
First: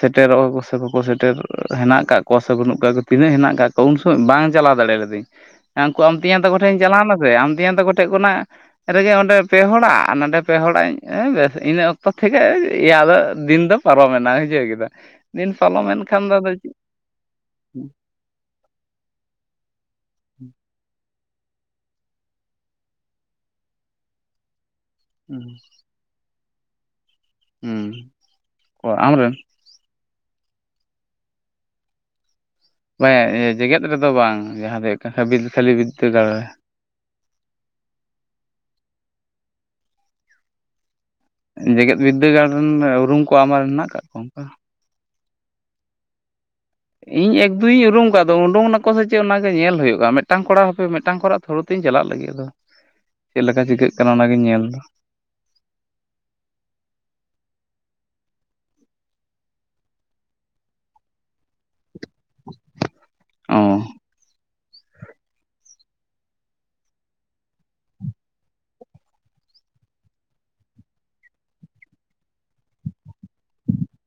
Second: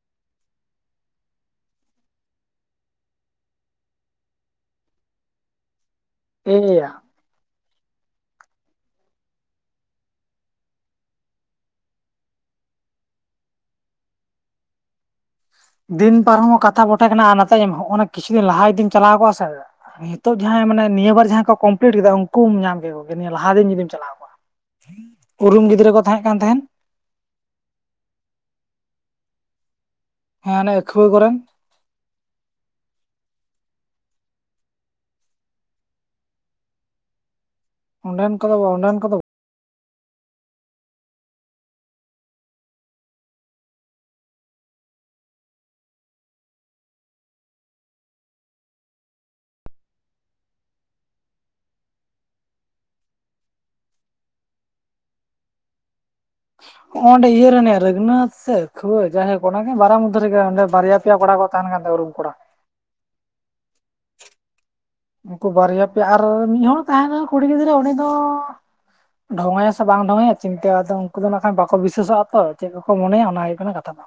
ᱥᱮᱴᱮᱨᱚᱜᱼᱟ ᱠᱚ ᱥᱮ ᱵᱟᱠᱚ ᱥᱮᱴᱮᱨ ᱦᱮᱱᱟᱜ ᱠᱟᱜ ᱠᱚᱣᱟ ᱥᱮ ᱵᱟᱹᱱᱩᱜ ᱠᱟᱜ ᱠᱚᱣᱟ ᱛᱤᱱᱟᱹᱜ ᱦᱮᱱᱟᱜ ᱠᱟᱜ ᱠᱚᱣᱟ ᱩᱱ ᱥᱚᱢᱚᱭ ᱵᱟᱝ ᱪᱟᱞᱟᱣ ᱫᱟᱲᱮ ᱞᱟᱹᱫᱟᱹᱧ ᱦᱟᱱᱠᱩ ᱟᱢ ᱛᱮᱧᱟᱝ ᱛᱟᱠᱚ ᱴᱷᱮᱱᱤᱧ ᱮᱭᱟ ᱪᱟᱞᱟᱣ ᱱᱟ ᱥᱮ ᱟᱢ ᱛᱮᱧᱟᱝ ᱛᱟᱠᱚ ᱴᱷᱮᱡ ᱠᱷᱚᱱᱟᱜ ᱨᱮᱜᱮ ᱚᱸᱰᱮ ᱯᱮ ᱦᱚᱲᱼᱟᱜ ᱱᱚᱰᱮ ᱯᱮ ᱦᱚᱲᱼᱟᱜ ᱵᱮᱥ ᱤᱱᱟᱹ ᱚᱠᱛᱚ ᱛᱷᱮᱠᱮ ᱮᱭ ᱟᱫᱚ ᱫᱤᱱ ᱫᱚ ᱯᱟᱨᱚᱢᱮᱱᱟ ᱵᱩᱡᱷᱟᱹᱣ ᱠᱮᱫᱟ ᱫᱤᱱ ᱯᱚᱞᱚᱢᱮᱱ ᱠᱷᱟᱱ ᱫᱚ ᱟᱫᱚ ᱪᱮᱫ ᱡᱷᱚᱛᱚ ᱠᱷᱚᱱᱟᱜ ᱞᱟᱦᱟ ᱛᱟᱭᱚᱢ ᱦᱚᱸᱜ-ᱚᱱᱟ ᱠᱤᱪᱷᱩ ᱫᱤᱱ ᱞᱟᱦᱟ ᱡᱩᱫᱤᱢ ᱪᱟᱞᱟᱣ ᱠᱚᱜ-ᱟ ᱥᱮ ᱦᱤᱛᱚᱜ ᱡᱟᱦᱟᱸᱭ ᱢᱟᱱᱮ ᱱᱤᱭᱟᱹ ᱵᱟᱨ ᱡᱟᱦᱟᱸᱭ ᱠᱚᱢᱯᱞᱤᱴ ᱠᱮᱫᱟ ᱧᱟᱢ ᱠᱮᱠᱚ ᱠᱮᱭᱟ ᱱᱤᱭᱟᱹ ᱞᱟᱦᱟ ᱫᱤᱱ ᱡᱩᱫᱤᱢ ᱪᱟᱞᱟᱣ ᱠᱚᱜᱼᱟ ᱩᱨᱩᱢ ᱜᱤᱫᱽᱨᱟᱹ ᱠᱚ ᱛᱟᱦᱮᱸᱜ ᱠᱟᱱ ᱛᱟᱦᱮᱸᱱ ᱩᱸ ᱚ ᱟᱢ ᱨᱮᱱ ᱟᱹᱠᱷᱣᱟᱹ ᱠᱚᱨᱮᱱ ᱤᱭᱟᱹ ᱡᱮᱜᱮᱫ ᱨᱮᱫᱚ ᱵᱟᱝ ᱡᱟᱦᱟᱸ ᱫᱚ ᱦᱩᱭᱩᱜ ᱠᱟᱱᱟ ᱦᱟᱵᱤᱞ ᱠᱷᱟᱹᱞᱤ ᱵᱤᱫᱽᱫᱟᱹᱜᱟᱲ ᱨᱮ ᱚᱸᱰᱮᱱ ᱠᱚᱫᱚ ᱵᱚ ᱚᱸᱰᱮᱱ ᱠᱚᱫᱚ ᱡᱮᱜᱮᱫ ᱵᱤᱫᱽᱫᱟᱹᱜᱟᱲ ᱨᱮᱱ ᱩᱨᱩᱢ ᱠᱚᱣᱟᱢ ᱟᱢ ᱨᱮᱱ ᱢᱮᱱᱟᱜ ᱟᱠᱟ ᱠᱚᱣᱟ ᱚᱱᱠᱟ ᱮᱠ ᱫᱩᱭᱤᱧ ᱩᱨᱩᱢ ᱠᱚᱣᱟ ᱟᱫᱚ ᱩᱰᱩᱝ ᱱᱟᱠᱚ ᱥᱮ ᱪᱮᱫ ᱚᱱᱟᱜᱮ ᱧᱮᱞ ᱦᱩᱭᱩᱜᱼᱟ ᱢᱤᱫᱴᱟᱝ ᱠᱚᱲᱟ ᱦᱟᱯᱮ ᱢᱤᱫᱴᱟᱝ ᱠᱚᱲᱟ ᱛᱷᱩᱲᱩ ᱛᱤᱧ ᱪᱟᱞᱟᱜ ᱞᱟᱹᱜᱤᱫ ᱟᱫᱚ ᱪᱮᱫ ᱞᱮᱠᱟ ᱪᱤᱠᱟᱹᱜ ᱠᱟᱱᱟ ᱚᱱᱟᱜᱤᱧ ᱧᱮᱞ ᱫᱟ ᱤᱭᱟᱹ ᱨᱮᱱ ᱨᱟᱹᱱᱟᱛᱷ ᱥᱮ ᱠᱷᱳᱭ ᱡᱟᱦᱟ ᱠᱚ ᱚᱱᱟᱜᱮ ᱵᱟᱨᱟ ᱢᱩᱫᱽᱫᱷᱚ ᱨᱮᱜᱮ ᱚᱸᱰᱮ ᱵᱟᱨᱭᱟ ᱯᱮᱭᱟ ᱠᱚᱲᱟ ᱠᱚ ᱛᱟᱦᱮᱱ ᱠᱟᱱ ᱛᱟᱦᱮ ᱨᱩᱢ ᱠᱚᱲᱟ ᱚᱸ ᱩᱱᱠᱩ ᱵᱟᱨᱭᱟ ᱯᱮᱭᱟ ᱟᱨ ᱢᱤᱫ ᱦᱚᱲ ᱛᱟᱦᱮᱱ ᱨᱮᱦᱚ ᱠᱩᱲᱤ ᱜᱤᱫᱽᱨᱟᱹ ᱩᱱᱤ ᱫᱚ ᱰᱷᱚᱝ ᱟᱭᱟ ᱥᱮ ᱵᱟᱝ ᱰᱷᱚᱝ ᱟᱭᱟ ᱪᱤᱱᱛᱟᱹ ᱟᱫᱚ ᱩᱱᱠᱩ ᱫᱚ ᱱᱟᱠᱷᱟ ᱵᱟᱠᱚ ᱵᱤᱥᱟᱹᱥᱚᱜᱼᱟ ᱛᱚ ᱪᱮᱫ ᱠᱚ ᱠᱚ ᱢᱚᱱᱮᱭᱟ ᱚᱱᱟ ᱦᱩᱭᱩᱜ ᱠᱟᱱᱟ ᱠᱟᱛᱷᱟ ᱫᱚ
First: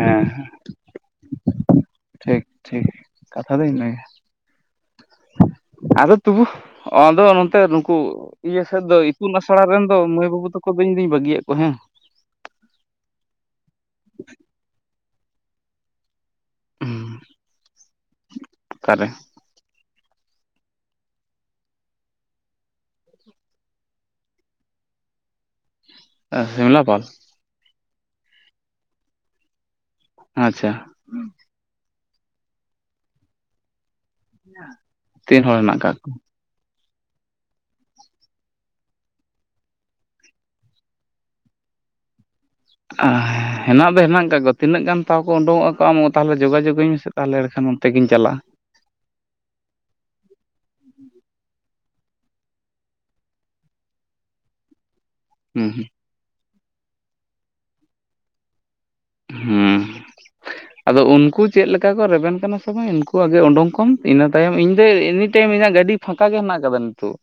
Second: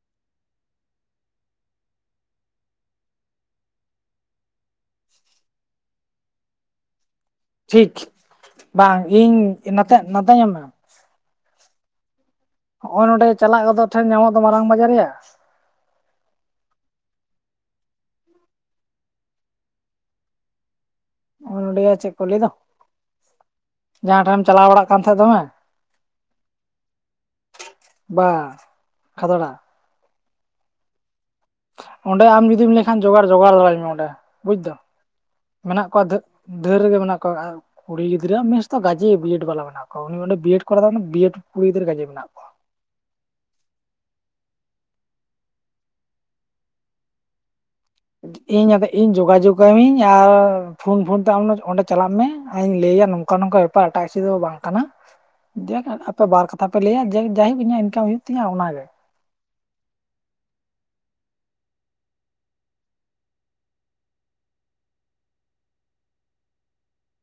ᱮᱸᱦᱮᱸ [INAUDIBLE] ᱴᱷᱤᱠ ᱴᱷᱤᱠ ᱠᱟᱛᱷᱟ ᱫᱚ ᱤᱱᱟᱹ ᱜᱮ ᱟᱫᱚ ᱛᱩᱵᱩ ᱟᱫᱚ ᱱᱩᱠᱩ ᱴᱷᱤᱠ ᱤᱭᱟᱹ ᱥᱮᱫ ᱫᱚ ᱵᱟᱝ ᱤᱛᱩᱱ ᱤᱧ ᱟᱥᱲᱟ ᱨᱮᱱ ᱫᱚ ᱱᱚᱛᱮ ᱢᱟᱹᱭ ᱱᱚᱛᱮ ᱧᱮᱞ ᱵᱟᱹᱵᱩ ᱢᱮ ᱛᱟᱠᱚ ᱫᱚᱧ ᱵᱟᱹᱜᱤᱭᱟᱜ ᱠᱚᱣᱟ ᱦᱮᱸ ᱱᱚᱸᱰᱮ ᱪᱟᱞᱟᱜ ᱜᱚᱫᱚᱜ ᱴᱷᱮᱱ ᱧᱟᱢᱚᱜ ᱫᱚ ᱢᱟᱨᱟᱝ ᱵᱟᱡᱟᱨ ᱭᱟ ᱩᱸᱦ ᱟᱠᱟ ᱨᱮ? ᱦᱚᱜᱽᱼᱚᱭ ᱱᱚᱰᱮᱭᱟ ᱪᱮᱫ ᱠᱚ ᱞᱟᱹᱭ ᱫᱚ ᱡᱟᱦᱟᱸ ᱴᱷᱮᱢ ᱪᱟᱞᱟᱣ ᱵᱟᱲᱟᱜ ᱠᱟᱱ ᱛᱟᱦᱮᱸᱫ ᱫᱚᱢᱮ ᱥᱤᱢᱞᱟᱯᱟᱞ ᱵᱟ ᱠᱷᱟᱫᱟᱲᱟ ᱟᱪᱷᱟ ᱚᱸᱰᱮ ᱟᱢ ᱡᱩᱫᱤᱢ ᱞᱟᱹᱭ ᱠᱷᱟᱱ ᱡᱚᱜᱟᱲ ᱡᱚᱜᱟᱲ ᱫᱟᱲᱮ [UNINTELLIGIBLE] ᱚᱸᱰᱮ ᱵᱩᱡ ᱫᱟᱢ ᱛᱤᱱ ᱦᱚᱲ ᱦᱮᱱᱟᱜ ᱢᱮᱱᱟᱜ ᱠᱟᱜ ᱠᱚᱣᱟ ᱫᱟᱹᱜ ᱫᱷᱟᱹᱨ ᱨᱮᱜᱮ ᱢᱮᱱᱟᱜ ᱠᱚᱣᱟ ᱟᱨ ᱠᱩᱲᱤ ᱜᱤᱫᱽᱨᱟᱹ ᱢᱮᱥ ᱛᱚ ᱜᱟᱡᱮ ᱵᱤᱭᱮᱰ ᱵᱟᱞᱟ ᱢᱮᱱᱟᱜ ᱠᱚᱣᱟ ᱩᱱᱤ ᱚᱰᱮ ᱵᱤᱭᱮᱰ ᱠᱚᱨᱟᱣᱫᱟ ᱢᱟᱱᱮ ᱵᱤᱭᱮᱰ ᱠᱩᱲᱤ ᱜᱤᱫᱽᱨᱟᱹ ᱜᱟᱡᱮ ᱢᱮᱱᱟᱜ ᱠᱚᱣᱟ ᱟᱸ ᱦᱮᱸ ᱦᱮᱱᱟᱜ ᱫᱚ ᱦᱮᱱᱟᱜ ᱟᱠᱟᱫ ᱠᱚᱣᱟ ᱛᱤᱱᱟᱹᱜ ᱜᱟᱱ ᱛᱟᱣ ᱠᱚ ᱩᱰᱩᱣᱚᱜᱼᱟ ᱠᱚ ᱟᱢᱚ ᱛᱟᱦᱞᱮ ᱡᱳᱜᱟᱡᱳᱜᱽ ᱤᱧ ᱢᱮᱥᱮ ᱛᱟᱦᱞᱮ ᱮᱲᱮ ᱠᱷᱟᱱ ᱵᱚᱱ ᱤᱧ ᱟᱫᱮ ᱤᱧ ᱡᱳᱜᱟᱡᱳᱜᱽ ᱟᱢᱤᱧ ᱟᱨ ᱯᱷᱳᱱ ᱯᱷᱳᱱ ᱛᱮ ᱟᱢ ᱚᱸᱰᱮ ᱪᱟᱞᱟᱜ ᱢᱮ ᱟᱨ ᱤᱧ ᱞᱟᱹᱭᱟ ᱱᱚᱝᱠᱟ ᱱᱚᱝᱠᱟ ᱯᱟᱦᱴᱟ ᱤᱥᱤ ᱫᱚ ᱵᱟᱝ ᱠᱟᱱᱟ [INAUDIBLE] ᱟᱯᱮ ᱵᱟᱨ ᱠᱟᱛᱷᱟ ᱯᱮ ᱞᱟᱹᱭᱟ ᱡᱮ ᱡᱟᱭ ᱦᱳᱠ ᱤᱧᱟᱹᱜ ᱤᱱᱠᱟᱢ ᱦᱩᱭᱩᱜ ᱛᱤᱧᱟᱹ ᱚᱱᱟᱜᱮ ᱦᱩᱸ ᱟᱫᱚ ᱩᱱᱠᱩ ᱪᱮᱫ ᱞᱮᱠᱟ ᱠᱚ ᱨᱮᱵᱮᱱ ᱠᱟᱱᱟ ᱥᱮ ᱵᱟᱝ? ᱩᱱᱠᱩ ᱣᱟᱜ ᱜᱮ ᱩᱰᱩᱝ ᱠᱚᱢ ᱤᱱᱟᱹ ᱛᱟᱭᱚᱢ ᱤᱧ [UNINTELLIGIBLE] ᱟᱹᱰᱤ ᱯᱷᱟᱸᱠᱟ ᱜᱮ ᱦᱮᱱᱟᱜ ᱟᱠᱟᱫᱟ ᱱᱤᱛᱚᱜ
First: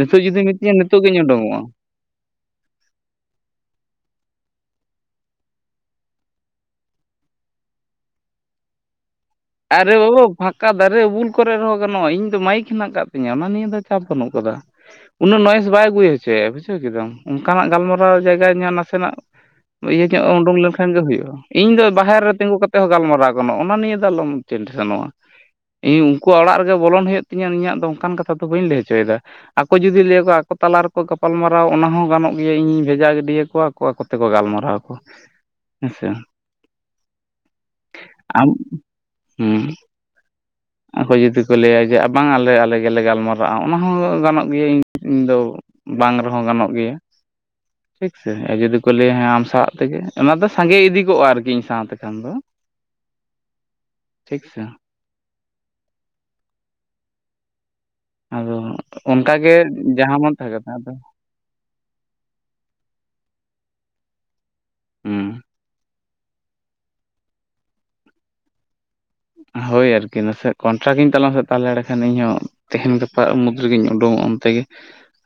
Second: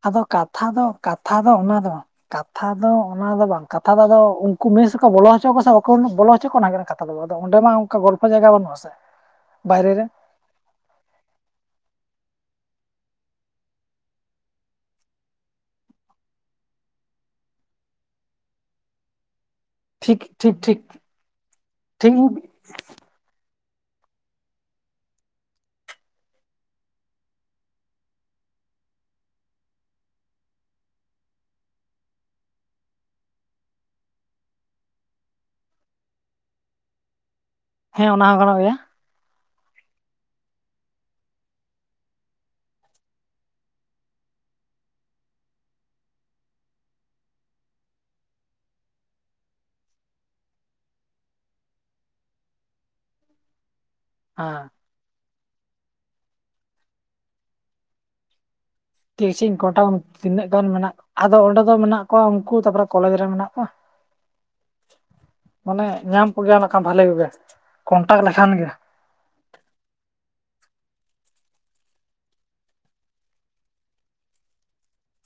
ᱱᱤᱛᱚᱜ ᱟᱫᱚ ᱡᱩᱫᱤ ᱠᱟᱛᱷᱟ ᱢᱤᱛᱟᱹᱧᱟ ᱫᱚ ᱱᱤᱛᱚᱜ ᱜᱤᱧ ᱠᱟᱛᱷᱟ ᱫᱚ ᱩᱰᱩᱝᱚᱜᱼᱟ ᱚᱱᱟ ᱫᱚ ᱵᱟᱝ ᱠᱟᱛᱷᱟ ᱫᱚ ᱚᱱᱟ ᱫᱚ ᱵᱟᱝ ᱠᱟᱛᱷᱟ ᱫᱚ ᱟᱫᱚ ᱩᱱᱠᱩ ᱢᱮᱥ ᱨᱮᱠᱚ ᱵᱚᱞᱚ ᱦᱚᱪᱚ ᱟᱠᱚᱣᱟ ᱥᱮ ᱵᱟᱠᱚ ᱵᱚᱞᱚ ᱦᱚᱪᱚ ᱚᱱᱟ ᱦᱩᱭᱩᱜ ᱠᱟᱱᱟ ᱠᱟᱛᱷ ᱟᱫᱚ ᱟᱫᱚ ᱚᱸᱰᱮ ᱢᱟ ᱚᱱᱠᱟ ᱜᱚᱞᱯᱚ ᱡᱟᱭᱜᱟ ᱵᱟᱹᱱᱩᱜᱼᱟ ᱥᱮ ᱟᱨᱮ [UNINTELLIGIBLE] ᱯᱷᱟᱸᱠᱟ ᱫᱟᱨᱮ ᱩᱩᱞ ᱠᱚᱨᱮ ᱨᱮᱦᱚᱸ ᱜᱟᱱᱚᱜᱼᱟ, ᱤᱧ ᱫᱚ ᱢᱟᱭᱤᱠ ᱦᱮᱱᱟᱜ ᱟᱠᱟᱫ ᱛᱤᱧᱟᱹ ᱚᱱᱟ ᱱᱤᱭᱟᱹ ᱫᱚ ᱪᱟᱯ ᱵᱟᱹᱱᱩᱜ ᱠᱟᱫᱟ᱾ ᱩᱱᱟᱹᱜ ᱱᱚᱚᱭᱮᱥ ᱵᱟᱭ ᱟᱹᱜᱩᱭ ᱦᱚᱪᱚᱭᱮᱭᱟ, ᱵᱩᱡᱷᱟᱹᱣ ᱠᱮᱫᱟᱢ ᱚᱱᱠᱟᱱᱟᱜ ᱜᱟᱞᱢᱟᱨᱟᱣ ᱡᱟᱭᱜᱟ ᱧᱮ ᱱᱟᱥᱮᱱᱟᱜ ᱤᱭᱟᱹ ᱴᱷᱤᱠ ᱧᱚᱜ ᱮ ᱴᱷᱤᱠ ᱩᱰᱩᱝ ᱴᱷᱤᱠ ᱞᱮᱱᱠᱷᱟᱱᱜ ᱜᱮ ᱦᱩᱭᱩᱜᱼᱟ, ᱤᱧ ᱫᱚ ᱴᱷᱤᱠ ᱵᱟᱦᱮᱨ ᱨᱮ ᱛᱤᱜᱩ ᱠᱟᱛᱮᱜ ᱦᱚᱸ ᱜᱟᱞᱢᱟᱨᱟᱣ ᱜᱟᱱᱚᱜᱼᱟ ᱚᱱᱟ ᱱᱤᱭᱮ ᱫᱚ ᱟᱞᱚᱢ [UNINTELLIGIBLE] ᱤᱧ ᱩᱱᱠᱩᱣᱟᱜ ᱚᱲᱟᱜ ᱨᱮᱜᱮ ᱵᱚᱞᱚᱱ ᱦᱩᱭᱩᱜ ᱛᱤᱧᱟᱹ ᱤᱧᱟᱹᱜ ᱫᱚ ᱚᱱᱠᱟᱱ ᱠᱟᱛᱷᱟ ᱫᱚ ᱵᱟᱹᱧ ᱞᱟᱹᱭ ᱪᱚᱭᱫᱟ ᱟᱠᱚ ᱡᱩᱫᱤ ᱞᱟᱹᱭ ᱟᱠᱚᱣᱟ ᱟᱠᱚ ᱛᱟᱞᱟ ᱨᱮᱠᱚ ᱜᱟᱯᱟᱞᱢᱟᱨᱟᱣ ᱚᱱᱟ ᱦᱚᱸ ᱜᱟᱱᱚᱜ ᱜᱮᱭᱟ ᱤᱧ ᱵᱷᱮᱡᱟ ᱜᱤᱰᱤᱭᱟᱠᱚᱣᱟ ᱟᱠᱚ ᱟᱠᱚ ᱛᱮᱠᱚ ᱜᱟᱞᱢᱟᱨᱟᱣ ᱦᱮᱸ ᱥᱮ ᱦᱮᱸ ᱚᱱᱟ ᱦᱚᱸ ᱟᱢ ᱜᱟᱱᱚᱜ ᱜᱮᱭᱟ ᱩᱸ ᱡᱩᱫᱤ ᱠᱚ ᱞᱟᱹᱭᱟ ᱡᱮ ᱵᱟᱝ ᱟᱞᱮ ᱟᱞᱮ ᱜᱮᱞᱮ ᱜᱟᱞᱢᱟᱨᱟᱜᱼᱟ ᱚᱱᱟ ᱦᱚᱸ ᱜᱟᱱᱚᱜ ᱜᱮᱭᱟ ᱤᱧ ᱤᱧ ᱫᱚ ᱵᱟᱝ ᱨᱮᱦᱚᱸ ᱜᱟᱱᱚᱜ ᱜᱮᱭᱟ ᱟᱨ ᱡᱩᱫᱤ ᱠᱚ ᱞᱟᱹᱭᱟ ᱦᱮᱸ ᱟᱢ ᱥᱟᱜ ᱛᱮᱜᱮ ᱚᱱᱟ ᱫᱚ ᱥᱟᱸᱜᱮ ᱤᱫᱤ ᱠᱚᱜᱼᱟ ᱟᱨᱠᱤ ᱤᱧ ᱥᱟᱶᱛᱮ ᱠᱷᱟᱱ ᱫᱚ ᱴᱷᱤᱠ ᱥᱮ ᱦᱮᱸ ᱟᱫᱚ ᱛᱤᱠ ᱚᱱᱠᱟᱜᱮ ᱪᱷᱤᱧ ᱠᱚᱱᱴᱟᱝ ᱟᱢ ᱡᱟᱦᱟᱸ ᱢᱚᱱ ᱛᱤᱱᱟᱹᱜ ᱛᱟᱦᱟᱸ ᱜᱟᱱ ᱠᱟᱛᱷᱟ ᱢᱮᱱᱟᱜ ᱟᱫᱚ ᱚᱸᱰᱮ ᱫᱚ ᱢᱮᱱᱟᱜ ᱠᱚᱣᱟ ᱩᱱᱠᱩ ᱛᱟᱯᱚᱨᱮ ᱠᱚᱞᱮᱡᱽ ᱨᱮ ᱢᱮᱱᱟᱜ ᱠᱚᱣᱟ ᱦᱮᱸ ᱢᱟᱱᱮ ᱧᱟᱢ ᱠᱚᱜᱮᱭᱟ ᱱᱟᱠᱷᱟ ᱵᱷᱟᱞᱮ ᱠᱚᱜᱮ ᱠᱚᱱᱴᱟᱠ ᱞᱮᱠᱷᱟᱱ ᱜᱮ ᱦᱳᱭ ᱟᱨᱠᱤ ᱱᱟᱥᱮ ᱠᱚᱱᱴᱨᱟᱠᱴᱧᱟᱞᱟ ᱱᱟᱥᱮ ᱛᱟᱦᱚᱞᱮ ᱮᱸᱰᱮ ᱠᱷᱟᱱ ᱤᱧᱦᱚᱸ ᱛᱟᱦᱮᱣ ᱜᱟᱯᱟ ᱢᱩᱫᱽ ᱨᱮᱜᱤᱧ ᱩᱰᱩᱠᱚᱜᱼᱟ ᱚᱱᱛᱮ ᱜᱮ᱾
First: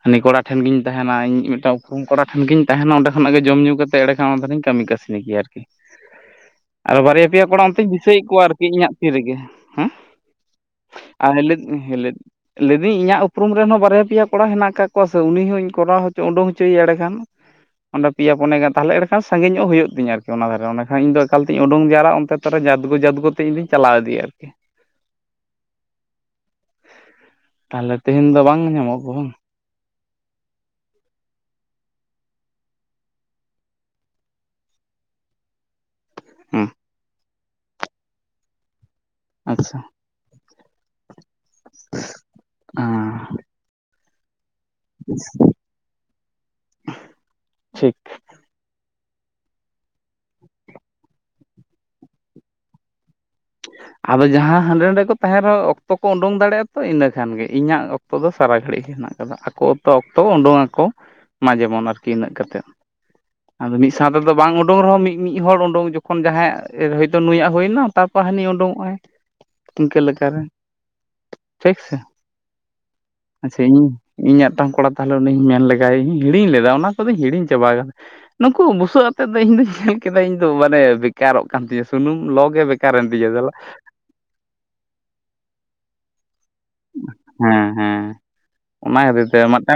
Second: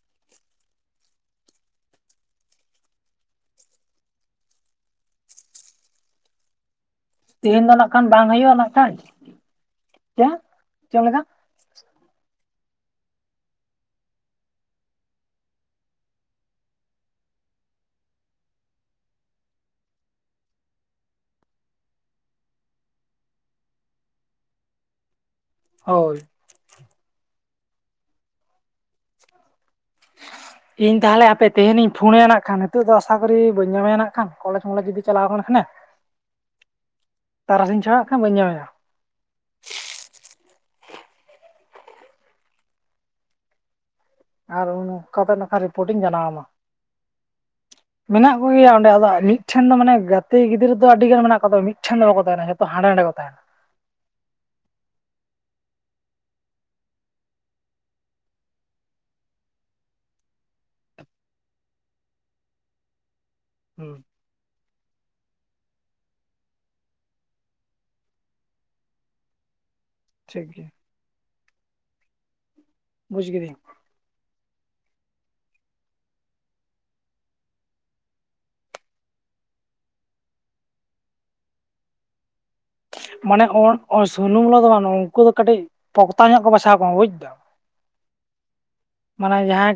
ᱦᱟᱱᱤ ᱠᱚᱲᱟ ᱴᱷᱮᱱ ᱜᱤᱧ ᱛᱟᱦᱮᱱᱟ, ᱤᱧ ᱢᱤᱫᱴᱟᱝ ᱩᱯᱨᱢ ᱠᱚᱲᱟ ᱴᱷᱮᱱ ᱜᱤᱧ ᱛᱟᱦᱮᱱᱟ, ᱚᱸᱰᱮᱚᱱᱟᱜ ᱜᱮ ᱡᱚᱢᱧ ᱧᱩ ᱠᱟᱛᱮ ᱮᱲᱮ ᱠᱷᱟᱱ ᱚᱱᱟᱤᱧ ᱠᱟᱹᱢᱤ ᱠᱟᱹ [UNINTELLIGIBLE] ᱟᱨᱠᱤ ᱟᱨᱚ ᱵᱟᱨᱭᱟ ᱯᱮᱭᱟ ᱠᱚᱲᱟ ᱛᱮᱦᱮᱧ ᱫᱚ ᱱᱟᱜ ᱚᱱᱛᱮᱧ ᱠᱷᱟᱱ ᱫᱤᱥᱟᱹᱭᱮᱫ ᱵᱟᱝ ᱠᱚᱣᱟ ᱟᱨ ᱦᱩᱭᱩᱜᱼᱟ ᱱᱟᱜ ᱠᱷᱟᱱ ᱤᱧᱟᱹᱜ ᱛᱤ ᱨᱮᱜᱮ ᱦᱮᱸ ᱪᱮᱫ ᱪᱮᱫ ᱞᱮᱠᱟ ᱟᱨ ᱞᱤ ᱞᱤ ᱞᱟᱹᱭᱫᱟᱹᱧ ᱤᱧᱟᱹᱜ ᱩᱯᱨᱩᱢ ᱨᱮᱱ ᱦᱚᱸ ᱵᱟᱨᱭᱟ ᱯᱮᱭᱟ ᱠᱚᱲᱟ ᱦᱮᱱᱟᱜ ᱟᱠᱟᱫ ᱠᱚᱣᱟ ᱥᱮ ᱩᱱᱤ ᱦᱚᱸᱧ ᱠᱚᱨᱟᱣ ᱦᱚᱪᱚ ᱩᱰᱩ ᱦᱚᱪᱚᱭᱮᱭᱟ ᱮᱸᱲᱮ ᱠᱷᱟᱱ᱾ ᱚᱸ ᱯᱮᱭᱟ ᱯᱚᱱᱭᱟ ᱛᱟᱦᱮ ᱮᱱᱠᱷᱟᱱ ᱥᱟᱸᱜᱤᱧ ᱧᱚᱜ ᱦᱩᱭᱩᱜ ᱛᱤᱧᱟ ᱟᱨᱠᱤ ᱚᱱᱟ ᱫᱷᱟᱨᱮᱸᱰᱮᱠᱷᱟᱱᱧ ᱫᱚ ᱮᱠᱟᱞ ᱛᱮᱧ ᱩᱰᱩᱝ ᱡᱟᱣᱨᱟᱜᱼᱟ, ᱛᱮ ᱛᱟᱦᱚᱞᱮ ᱡᱟᱫᱽᱜᱚ ᱡᱟᱫᱽᱜᱚ ᱛᱮ ᱤᱧᱫᱩᱧ ᱪᱟᱞᱟᱣ ᱤᱫᱤᱭᱟ ᱟᱨᱠᱤ᱾ ᱦᱳᱭ᱾ ᱛᱟᱦᱚᱞᱮ ᱛᱮᱦᱮᱧ ᱫᱚ ᱵᱟᱝ ᱧᱟᱢᱚᱜᱼᱟ ᱜᱩᱦᱩᱢ᱾ [INAUDIBLE] ᱤᱧ ᱛᱟᱦᱚᱞᱮ ᱟᱯᱮ ᱛᱮᱦᱮᱧᱤᱧ ᱯᱷᱳᱱᱟᱭᱟ ᱱᱟᱜ ᱠᱷᱟᱱ ᱱᱤᱛᱚᱜ ᱫᱚ ᱟᱥᱟ ᱠᱚᱨᱤ ᱵᱟᱹᱧ ᱧᱟᱢᱮ ᱱᱟᱜ ᱠᱷᱟᱱ ᱠᱚᱞᱮᱡᱽ ᱢᱚᱞᱮᱡᱽ ᱡᱩᱫᱤ ᱪᱟᱞᱟᱣ ᱟᱠᱟᱱᱟ ᱠᱷᱟᱱᱮ᱾ ᱩᱸ, ᱛᱟᱨᱟᱥᱤᱧ ᱪᱷᱟᱲᱟᱜ ᱠᱷᱟᱱ ᱵᱟᱹᱧ ᱧᱟᱢᱮᱭᱟ᱾ ᱟᱪᱪᱷᱟ᱾ ᱚᱸ᱾ ᱟᱨ ᱩᱱᱠᱟ ᱠᱟᱛᱮ ᱱᱚᱠᱷᱟᱱ ᱨᱤᱯᱳᱨᱴ ᱤᱧ ᱡᱟᱱᱟᱣ ᱟᱢᱟ, ᱴᱷᱤᱠ ᱢᱮᱱᱟᱜ ᱚᱸᱰᱮ ᱟᱫᱚ ᱢᱤᱫᱴᱷᱮᱱ ᱫᱚ ᱢᱟᱱᱮ ᱜᱟᱛᱮ ᱜᱤᱫᱨᱟᱹ ᱫᱚ ᱟᱹᱰᱤ ᱜᱟᱱ ᱢᱮᱱᱟᱜ ᱟᱫᱚ ᱢᱤᱫᱴᱷᱮᱱ ᱫᱚ ᱵᱟᱠᱚ ᱛᱟᱦᱮᱱᱟ ᱡᱷᱚᱛᱚ ᱦᱟᱸᱰᱮ ᱱᱟᱟᱸᱰᱮ ᱠᱚ ᱛᱟᱸᱦᱮᱱᱟ᱾ [INAUDIBLE] ᱟᱫᱚ ᱡᱟᱦᱟᱸ ᱦᱟᱸᱰᱮ ᱱᱟᱰᱮ ᱠᱚ ᱛᱟᱦᱮᱱ ᱨᱮᱦᱚᱸ ᱚᱠᱛᱚ ᱠᱚ ᱩᱰᱩᱝ ᱫᱟᱲᱮᱭᱟᱜᱼᱟ ᱛᱚ ᱤᱱᱟᱹ ᱠᱷᱟᱱ ᱜᱮ ᱤᱧᱟᱹᱜ ᱚᱠᱛᱚ ᱫᱚ ᱥᱟᱨᱟ ᱜᱷᱟᱹᱲᱤᱡ ᱜᱮ ᱦᱮᱱᱟᱜ ᱟᱠᱟᱫᱟ᱾ ᱠᱚ ᱛᱚ ᱚᱠᱛᱚ ᱩᱰᱩᱝ ᱟᱠᱚ ᱢᱟ ᱡᱮᱢᱚᱱ ᱟᱨᱠᱤ ᱤᱱᱟᱹᱜ ᱠᱟᱛᱮᱫ᱾ ᱟᱫᱚ ᱢᱤᱫ ᱦᱩᱸ ᱥᱟᱶ ᱛᱮᱫᱚ ᱵᱟᱝ ᱩᱰᱩᱝ ᱨᱮᱦᱚᱸ ᱢᱤ-ᱢᱤᱫ ᱦᱚᱲ ᱩᱰᱩᱝ ᱡᱚᱠᱷᱚᱱ ᱡᱟᱦᱟᱸᱭᱭᱟᱜ ᱦᱳᱭᱛᱳ ᱱᱩᱭᱟᱜ ᱦᱩᱭᱱᱟ, ᱛᱟᱯᱚᱨ ᱦᱟᱱᱤ ᱩᱰᱝᱚᱜᱼᱟᱭ ᱤᱱᱠᱟᱹ ᱞᱮᱠᱟᱨᱮ ᱴᱷᱤᱠ ᱜᱮᱭᱟ ᱴᱷᱤᱠ ᱥᱮ? ᱵᱩᱡᱽ ᱠᱤᱫᱟᱹᱧ ᱟᱪᱪᱷᱟ ᱤᱧ ᱤᱧᱟᱹᱜᱴᱟᱝ ᱠᱚᱲᱟ ᱛᱟᱦᱚᱞᱮ ᱩᱱᱤᱧ ᱢᱮᱱ ᱞᱮᱜᱟᱭ ᱤᱧ ᱦᱤᱲᱤᱧ ᱞᱮᱫᱟ ᱚᱱᱟ ᱠᱚᱫᱚᱧ ᱦᱤᱧ ᱪᱟᱵᱟ ᱠᱟᱫᱟ ᱱᱩᱠᱩ ᱵᱩᱥᱟᱹᱜ ᱟᱛᱮᱫ ᱫᱚ ᱤᱧ ᱫᱧ ᱧᱮᱞ ᱠᱮᱫᱟ ᱤᱧ ᱫᱚ ᱢᱟᱱᱮ ᱵᱮᱠᱟᱨᱚᱜ ᱠᱟᱱ ᱛᱤᱧᱟᱹ, ᱥᱩᱱᱩᱢ ᱞᱚᱜᱮ ᱵᱮ ᱢᱟᱱᱮ ᱥᱩᱱᱩᱢ ᱫᱚ ᱵᱟᱝ ᱩᱱᱠᱩ ᱫᱚ ᱠᱟᱹᱴᱤᱡ ᱯᱚᱠᱛᱟ ᱧᱚᱜ ᱠᱚ ᱵᱟᱪᱷᱟᱣ ᱦᱮᱸ ᱦᱮᱸ ᱚᱱᱟ [UNINTELLIGIBLE] ᱠᱷᱟᱹᱛᱤᱨ ᱢᱟᱱᱮ ᱛᱮ ᱢᱤᱫᱴᱟᱝ ᱡᱟᱷᱟᱣ ᱜᱮ